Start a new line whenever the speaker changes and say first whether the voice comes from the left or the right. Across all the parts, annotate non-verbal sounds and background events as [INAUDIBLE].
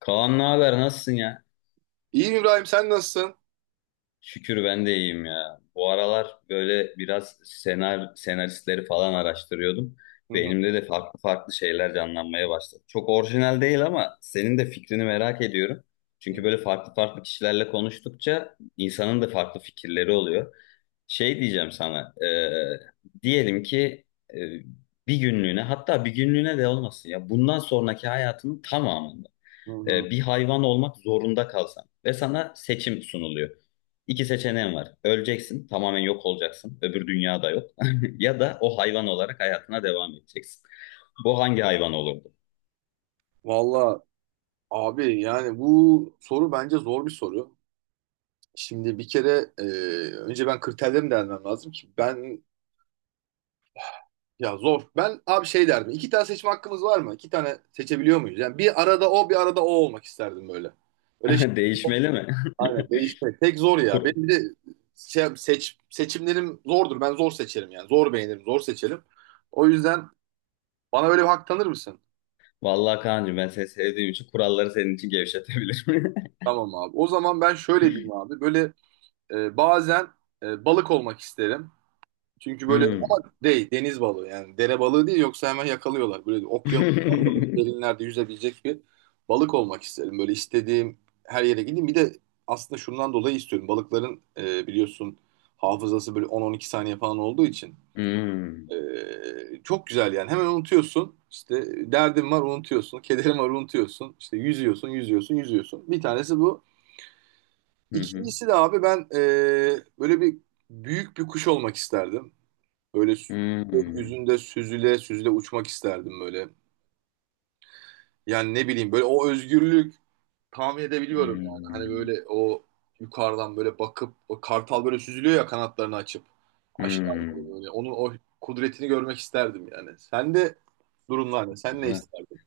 left: Kaan ne haber? Nasılsın ya?
right: İyiyim İbrahim, sen nasılsın?
left: Şükür ben de iyiyim ya. Bu aralar böyle biraz senaristleri falan araştırıyordum.
right: Hı hı.
left: Beynimde de farklı farklı şeyler canlanmaya başladı. Çok orijinal değil ama senin de fikrini merak ediyorum. Çünkü böyle farklı farklı kişilerle konuştukça insanın da farklı fikirleri oluyor. Şey diyeceğim sana, diyelim ki e, bir günlüğüne hatta bir günlüğüne de olmasın ya bundan sonraki hayatının tamamı.
right: Hı hı.
left: Bir hayvan olmak zorunda kalsan ve sana seçim sunuluyor. İki seçeneğin var. Öleceksin, tamamen yok olacaksın. Öbür dünyada yok. [LAUGHS] Ya da o hayvan olarak hayatına devam edeceksin. Bu hangi hayvan olurdu?
right: Valla abi, yani bu soru bence zor bir soru. Şimdi bir kere önce ben kriterlerimi değerlendirmem lazım ki ben ya zor. Ben abi şey derdim. İki tane seçme hakkımız var mı? İki tane seçebiliyor muyuz? Yani bir arada o bir arada o olmak isterdim böyle. Öyle şey.
left: [LAUGHS]
right: [LAUGHS]
left: Değişmeli mi?
right: Aynen değişmek. Tek zor
left: [LAUGHS]
right: ya.
left: Kur-
right: Benim bir de seçimlerim zordur. Ben zor seçerim yani. Zor beğenirim, zor seçerim. O yüzden bana böyle bir hak tanır mısın?
left: Vallahi Kaan'cığım ben seni sevdiğim için kuralları senin için gevşetebilirim. [LAUGHS]
right: Tamam abi. O zaman ben şöyle diyeyim abi. Böyle bazen balık olmak isterim. Çünkü böyle
left: Hmm.
right: ama değil deniz balığı, yani dere balığı değil, yoksa hemen yakalıyorlar. Böyle okyanus
left: [LAUGHS]
right: derinlerde yüzebilecek bir balık olmak isterim. Böyle istediğim her yere gideyim. Bir de aslında şundan dolayı istiyorum. Balıkların biliyorsun hafızası böyle 10-12 saniye falan olduğu için
left: Hmm.
right: çok güzel yani. Hemen unutuyorsun. İşte derdin var, unutuyorsun. Kederin var, unutuyorsun. İşte yüzüyorsun, yüzüyorsun, yüzüyorsun. Bir tanesi bu.
left: Hı hı.
right: İkincisi de abi ben böyle bir büyük bir kuş olmak isterdim. Böyle sü-
left: Hmm.
right: Gökyüzünde süzüle süzüle uçmak isterdim böyle. Yani ne bileyim, böyle o özgürlük tahmin edebiliyorum yani. Hani
left: Hmm.
right: böyle o yukarıdan böyle bakıp o kartal böyle süzülüyor ya, kanatlarını açıp aşağı doğru
left: Hmm.
right: böyle. Onun o kudretini görmek isterdim yani. Sen de durumlar ne? Sen ne
left: Güzel.
right: isterdin?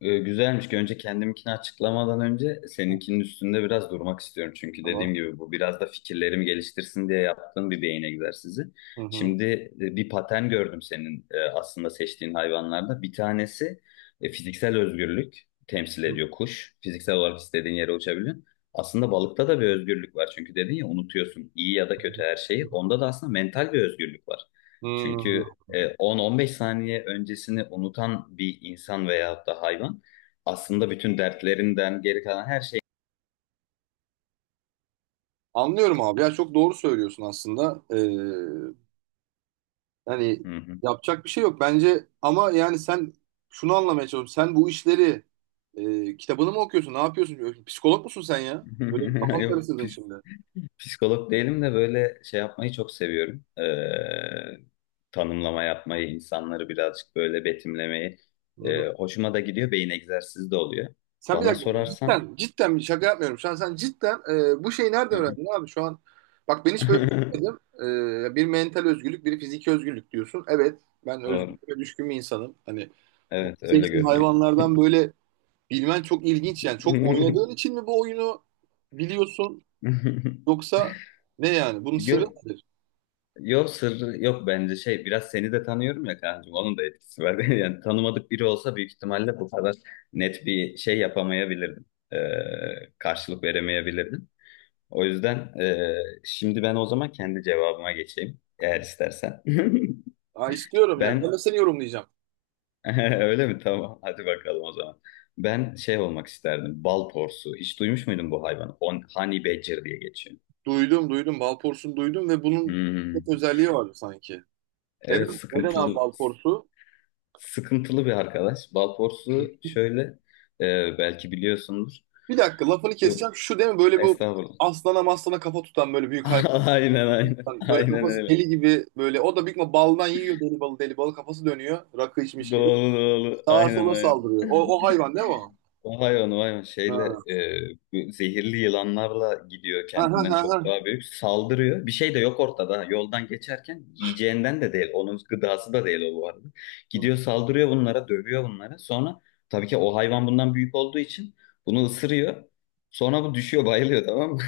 left: Güzelmiş ki önce kendiminkini açıklamadan önce seninkinin üstünde biraz durmak istiyorum. Çünkü
right: Tamam.
left: dediğim gibi bu biraz da fikirlerimi geliştirsin diye yaptığım bir beyin egzersizi.
right: Hı hı.
left: Şimdi bir patern gördüm senin aslında seçtiğin hayvanlarda. Bir tanesi fiziksel özgürlük temsil ediyor kuş. Fiziksel olarak istediğin yere uçabiliyorsun. Aslında balıkta da bir özgürlük var. Çünkü dedin ya unutuyorsun iyi ya da kötü her şeyi. Onda da aslında mental bir özgürlük var.
right: Hı hı.
left: Çünkü 10-15 saniye öncesini unutan bir insan veyahut da hayvan aslında bütün dertlerinden geri kalan her şey.
right: Anlıyorum abi ya, çok doğru söylüyorsun aslında. Yani
left: Hı hı.
right: yapacak bir şey yok bence ama yani sen, şunu anlamaya çalışıyorum. Sen bu işleri kitabını mı okuyorsun? Ne yapıyorsun? Psikolog musun sen ya? Öyle bir
left: [LAUGHS]
right: kafam
left: Yok,
right: karıştırdın şimdi. Hı
left: psikolog değilim de böyle şey yapmayı çok seviyorum. Tanımlama yapmayı, insanları birazcık böyle betimlemeyi.
right: hı.
left: Hoşuma da gidiyor, beyin egzersizi de oluyor.
right: Sen bir
left: Bana
right: dakika
left: sorarsan.
right: cidden, cidden bir şaka yapmıyorum. Şu an sen cidden bu şeyi nerede
left: Hı hı.
right: öğrendin abi? Şu an bak ben hiç böyle
left: [LAUGHS]
right: düşünmedim. E, bir mental özgürlük, bir fiziki özgürlük diyorsun. Evet, ben
left: Doğru.
right: özgürlüğe düşkün bir insanım. Hani bu
left: Evet, öyle
right: seçtiğim
left: görünüyor.
right: hayvanlardan böyle bilmen çok ilginç yani. Çok oynadığın için mi bu oyunu biliyorsun? Yoksa ne yani? Bunun
left: [LAUGHS]
right: sırrı
left: Yok,
right: nedir?
left: yok sırrı yok bence şey biraz seni de tanıyorum ya kancım onun da etkisi var. [LAUGHS] Yani tanımadık biri olsa büyük ihtimalle bu kadar net bir şey yapamayabilirdim. Ee, karşılık veremeyebilirdim. O yüzden şimdi ben o zaman kendi cevabıma geçeyim eğer istersen. [LAUGHS]
right: Aa, istiyorum yani. Ben
left: Ben
right: de seni yorumlayacağım.
left: [LAUGHS] öyle mi? Tamam, hadi bakalım o zaman. Ben şey olmak isterdim, bal porsu. Hiç duymuş muydun bu hayvanı? Honey badger diye geçiyor.
right: Duydum, duydum. Balporsun duydum ve bunun
left: Hmm.
right: çok özelliği vardı sanki.
left: Evet,
right: Neden? Neden abi
left: sıkıntılı
right: balporsu?
left: sıkıntılı bir arkadaş. Balporsu şöyle, belki biliyorsundur.
right: Bir dakika lafını
left: Yok,
right: keseceğim. Şu değil mi? Böyle bu
left: estağfurullah.
right: aslana maslana kafa tutan böyle büyük hayvan.
left: [LAUGHS] Aynen, aynen.
right: Böyle
left: Aynen
right: kafası
left: öyle.
right: deli gibi böyle. O da büyük ihtimal baldan yiyor, deli balı deli balı. Kafası dönüyor. Rakı içmiş gibi.
left: Doğru, doğru.
right: Sağa
left: Aynen,
right: sola
left: aynen.
right: saldırıyor. O, o hayvan değil mi o?
left: O hayvan, o hayvan şeyle,
right: Ha.
left: bu zehirli yılanlarla gidiyor
right: Ha ha
left: kendinden
right: ha. Ha.
left: çok daha büyük. Saldırıyor. Bir şey de yok ortada. Ha. Yoldan geçerken yiyeceğinden de değil. Onun gıdası da değil o bu arada. Gidiyor saldırıyor bunlara, dövüyor bunlara. Sonra tabii ki o hayvan bundan büyük olduğu için bunu ısırıyor. Sonra bu düşüyor bayılıyor, tamam mı?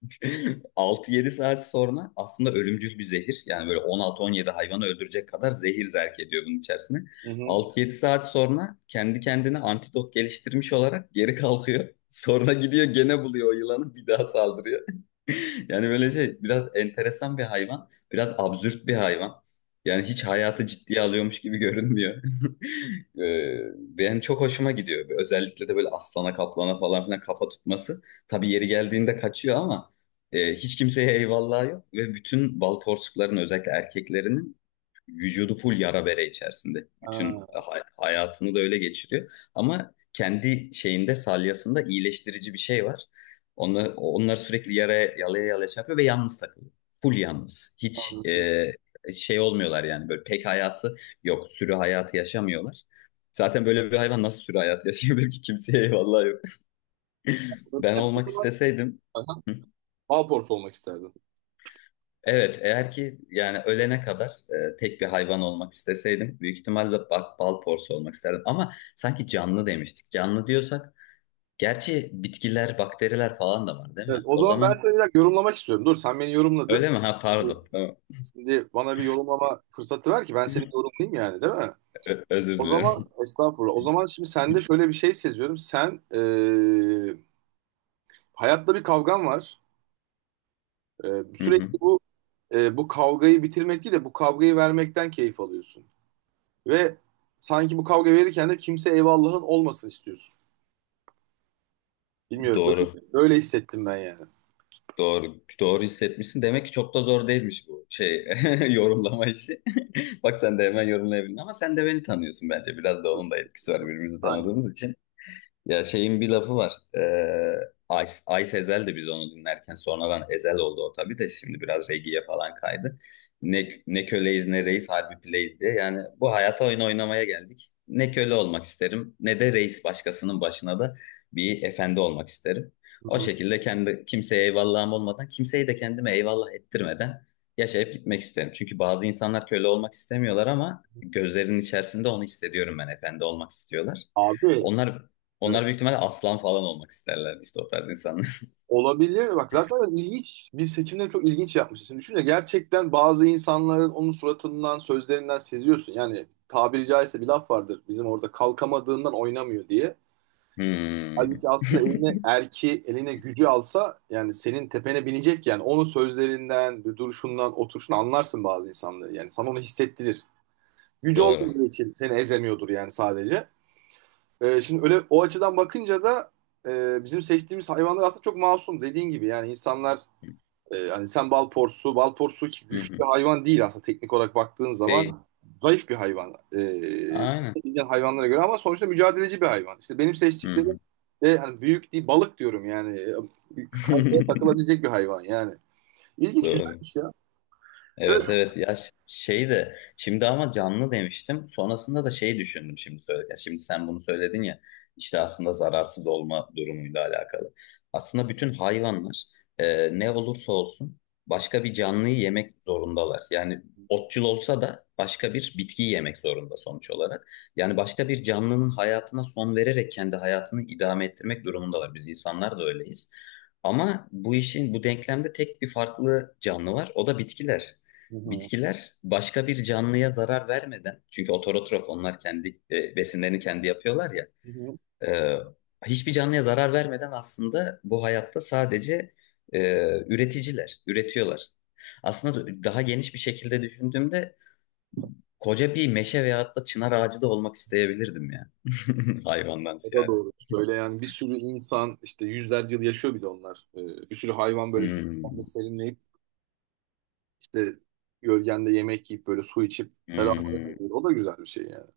left: [LAUGHS] 6 yedi saat sonra aslında ölümcül bir zehir. Yani böyle 16-17 hayvanı öldürecek kadar zehir zerk ediyor bunun içerisine.
right: Hı hı.
left: 6 yedi saat sonra kendi kendine antidot geliştirmiş olarak geri kalkıyor. [LAUGHS] Sonra gidiyor gene buluyor o yılanı, bir daha saldırıyor. [LAUGHS] Yani böyle şey, biraz enteresan bir hayvan. Biraz absürt bir hayvan. Yani hiç hayatı ciddiye alıyormuş gibi görünmüyor. [LAUGHS] Benim çok hoşuma gidiyor. Özellikle de böyle aslana kaplana falan filan kafa tutması. Tabii yeri geldiğinde kaçıyor ama hiç kimseye eyvallah yok ve bütün bal porsukların özellikle erkeklerinin vücudu full yara bere içerisinde. Bütün
right: Ha.
left: hayatını da öyle geçiriyor. Ama kendi şeyinde, salyasında iyileştirici bir şey var. Onlar sürekli yalaya yalaya şey yapıyor ve yalnız takılıyor. Full yalnız. Hiç
right: Anladım.
left: şey olmuyorlar yani, böyle pek hayatı yok. Sürü hayatı yaşamıyorlar. Zaten böyle bir hayvan nasıl sürü hayatı yaşayabilir ki, kimseye eyvallah yok. [LAUGHS] Ben olmak isteseydim.
right: Aha.
left: Hı?
right: Balporsu olmak isterdim.
left: Evet, eğer ki yani ölene kadar tek bir hayvan olmak isteseydim büyük ihtimalle bak, bal porsu olmak isterdim. Ama sanki canlı demiştik. Canlı diyorsak gerçi bitkiler, bakteriler falan da var değil
right: Evet,
left: mi?
right: o
left: O
right: zaman ben
left: zaman
right: seni bir dakika yorumlamak istiyorum. Dur, sen beni yorumladın.
left: öyle mi? Ha,
right: Şimdi,
left: pardon. Tamam.
right: Şimdi bana bir yorumlama fırsatı ver ki ben seni
left: [LAUGHS]
right: yorumlayayım yani, değil mi?
left: Özür
right: O zaman
left: dilerim.
right: estağfurullah. O zaman şimdi sende
left: [LAUGHS]
right: şöyle bir şey seziyorum. Sen hayatla bir kavgan var.
left: Hı hı.
right: Sürekli bu bu kavgayı bitirmek değil de bu kavgayı vermekten keyif alıyorsun. Ve sanki bu kavga verirken de kimse eyvallahın olmasın istiyorsun. Bilmiyorum,
left: Doğru.
right: böyle, böyle hissettim ben yani.
left: Doğru. Doğru hissetmişsin. Demek ki çok da zor değilmiş bu şey [LAUGHS] yorumlama işi. [LAUGHS] Bak sen de hemen yorumlayabildin ama sen de beni tanıyorsun bence. Biraz da onun da etkisi var, birbirimizi
right: Aynen.
left: tanıdığımız için. Ya şeyin bir lafı var. Ee, Ay Sezel de biz onu dinlerken sonradan Ezel oldu o tabii de şimdi biraz reggae'ye falan kaydı. Ne köleyiz ne reis, harbi plays diye. Yani bu hayata oyun oynamaya geldik. Ne köle olmak isterim ne de reis, başkasının başına da bir efendi olmak isterim.
right: Hı
left: O
right: hı.
left: şekilde kendi kimseye eyvallahım olmadan, kimseyi de kendime eyvallah ettirmeden yaşayıp gitmek isterim. Çünkü bazı insanlar köle olmak istemiyorlar ama gözlerinin içerisinde onu hissediyorum ben, efendi olmak istiyorlar.
right: Abi evet.
left: Onlar onlar büyük ihtimalle aslan falan olmak isterler işte, o tarz insanlar. [LAUGHS]
right: Olabilir. Bak zaten ilginç. Biz seçimleri çok ilginç yapmışız. Şimdi düşünce gerçekten bazı insanların onun suratından, sözlerinden seziyorsun. Yani tabiri caizse bir laf vardır. Bizim orada kalkamadığından oynamıyor diye.
left: Hmm.
right: Halbuki aslında eline
left: [LAUGHS]
right: erki, eline gücü alsa yani senin tepene binecek yani. Onun sözlerinden, bir duruşundan, oturuşundan anlarsın bazı insanları. Yani sana onu hissettirir. Gücü
left: Doğru.
right: olmadığı için seni ezemiyordur yani sadece. Şimdi öyle o açıdan bakınca da bizim seçtiğimiz hayvanlar aslında çok masum, dediğin gibi. Yani insanlar hani sen bal porsu, bal porsu ki
left: Hı
right: güçlü
left: hı.
right: hayvan değil aslında, teknik olarak baktığın
left: Peki.
right: zaman zayıf bir hayvan.
left: Aynen.
right: Seçeceğin hayvanlara göre, ama sonuçta mücadeleci bir hayvan. İşte benim
left: Hı
right: seçtiklerim
left: hı.
right: de hani büyük değil, balık diyorum yani. Kayaya
left: [LAUGHS]
right: takılabilecek bir hayvan yani. İlginç,
left: Doğru.
right: güzelmiş ya. Evet.
left: Evet, evet ya, şey de şimdi, ama canlı demiştim sonrasında da şey düşündüm şimdi söylerken, şimdi sen bunu söyledin ya, işte aslında zararsız olma durumuyla alakalı, aslında bütün hayvanlar ne olursa olsun başka bir canlıyı yemek zorundalar. Yani otçul olsa da başka bir bitkiyi yemek zorunda sonuç olarak, yani başka bir canlının hayatına son vererek kendi hayatını idame ettirmek durumundalar, biz insanlar da öyleyiz. Ama bu işin, bu denklemde tek bir farklı canlı var. O da bitkiler.
right: Hı hı.
left: Bitkiler başka bir canlıya zarar vermeden, çünkü ototrof onlar, kendi besinlerini kendi yapıyorlar ya,
right: Hı hı.
left: e, hiçbir canlıya zarar vermeden, aslında bu hayatta sadece e, üreticiler, üretiyorlar. Aslında daha geniş bir şekilde düşündüğümde koca bir meşe veyahut da çınar ağacı da olmak isteyebilirdim ya. [LAUGHS] Hayvandan
right: O da
left: ziyade.
right: doğru. Şöyle yani bir sürü insan işte yüzlerce yıl yaşıyor, bir de onlar. Bir sürü hayvan böyle
left: Hmm,
right: gölgende serinleyip işte gölgende yemek yiyip böyle su içip
left: hmm.
right: ferahlayabilir. O da güzel bir şey yani.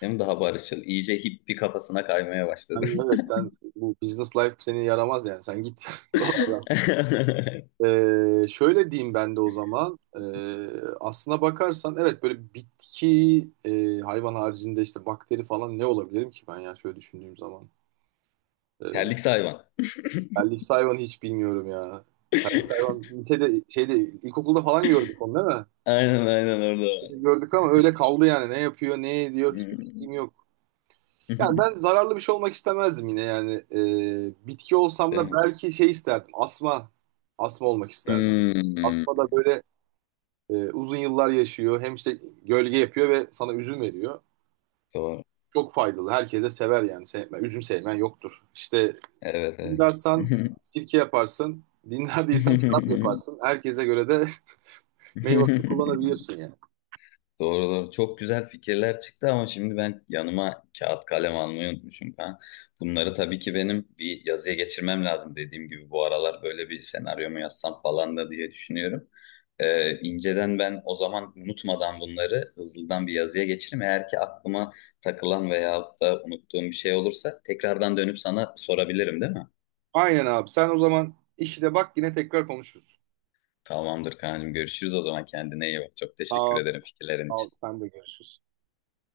left: Hem daha barışçıl, iyice hippi kafasına kaymaya başladım.
right: Yani evet, sen bu business life seni yaramaz yani, sen git [LAUGHS] buralardan.
left: [LAUGHS]
right: Şöyle diyeyim ben de o zaman, aslına bakarsan evet, böyle bitki hayvan haricinde işte bakteri falan ne olabilirim ki ben ya, şöyle düşündüğüm zaman. Ee,
left: Terlik hayvan.
right: Terlik hayvan hiç bilmiyorum ya.
left: [LAUGHS]
right: Hayvan lisede, şeyde, ilkokulda falan gördük onu, değil mi?
left: Aynen, aynen, orada var.
right: Gördük ama öyle kaldı yani, ne yapıyor, ne ediyor hiçbir
left: Hmm.
right: fikrim yok. Yani ben
left: [LAUGHS]
right: zararlı bir şey olmak istemezdim yine yani. Bitki olsam
left: Değil
right: da
left: mi?
right: belki şey isterdim. Asma. Asma olmak isterdim.
left: Hmm.
right: Asma da böyle uzun yıllar yaşıyor. Hem işte gölge yapıyor ve sana üzüm veriyor.
left: Doğru.
right: Çok faydalı. Herkese sever yani. Sevme, üzüm sevmen yoktur. İşte
left: Evet, evet.
right: dinlersen sirke yaparsın. Dinler değilsen şarap
left: [LAUGHS]
right: yaparsın. Herkese göre de [LAUGHS] meyvesini kullanabiliyorsun yani.
left: Doğru, doğru. Çok güzel fikirler çıktı ama şimdi ben yanıma kağıt kalem almayı unutmuşum falan. Bunları tabii ki benim bir yazıya geçirmem lazım, dediğim gibi bu aralar böyle bir senaryo mu yazsam falan da diye düşünüyorum. İnceden ben o zaman unutmadan bunları hızlıdan bir yazıya geçiririm. Eğer ki aklıma takılan veyahut da unuttuğum bir şey olursa tekrardan dönüp sana sorabilirim değil mi?
right: Aynen abi. Sen o zaman işine bak, yine tekrar konuşuruz.
left: Tamamdır Kaan'cığım, görüşürüz o zaman, kendine iyi bak. Çok teşekkür
right: Tamam.
left: ederim fikirlerin
right: Sağ ol.
left: için.
right: Sen de görüşürüz.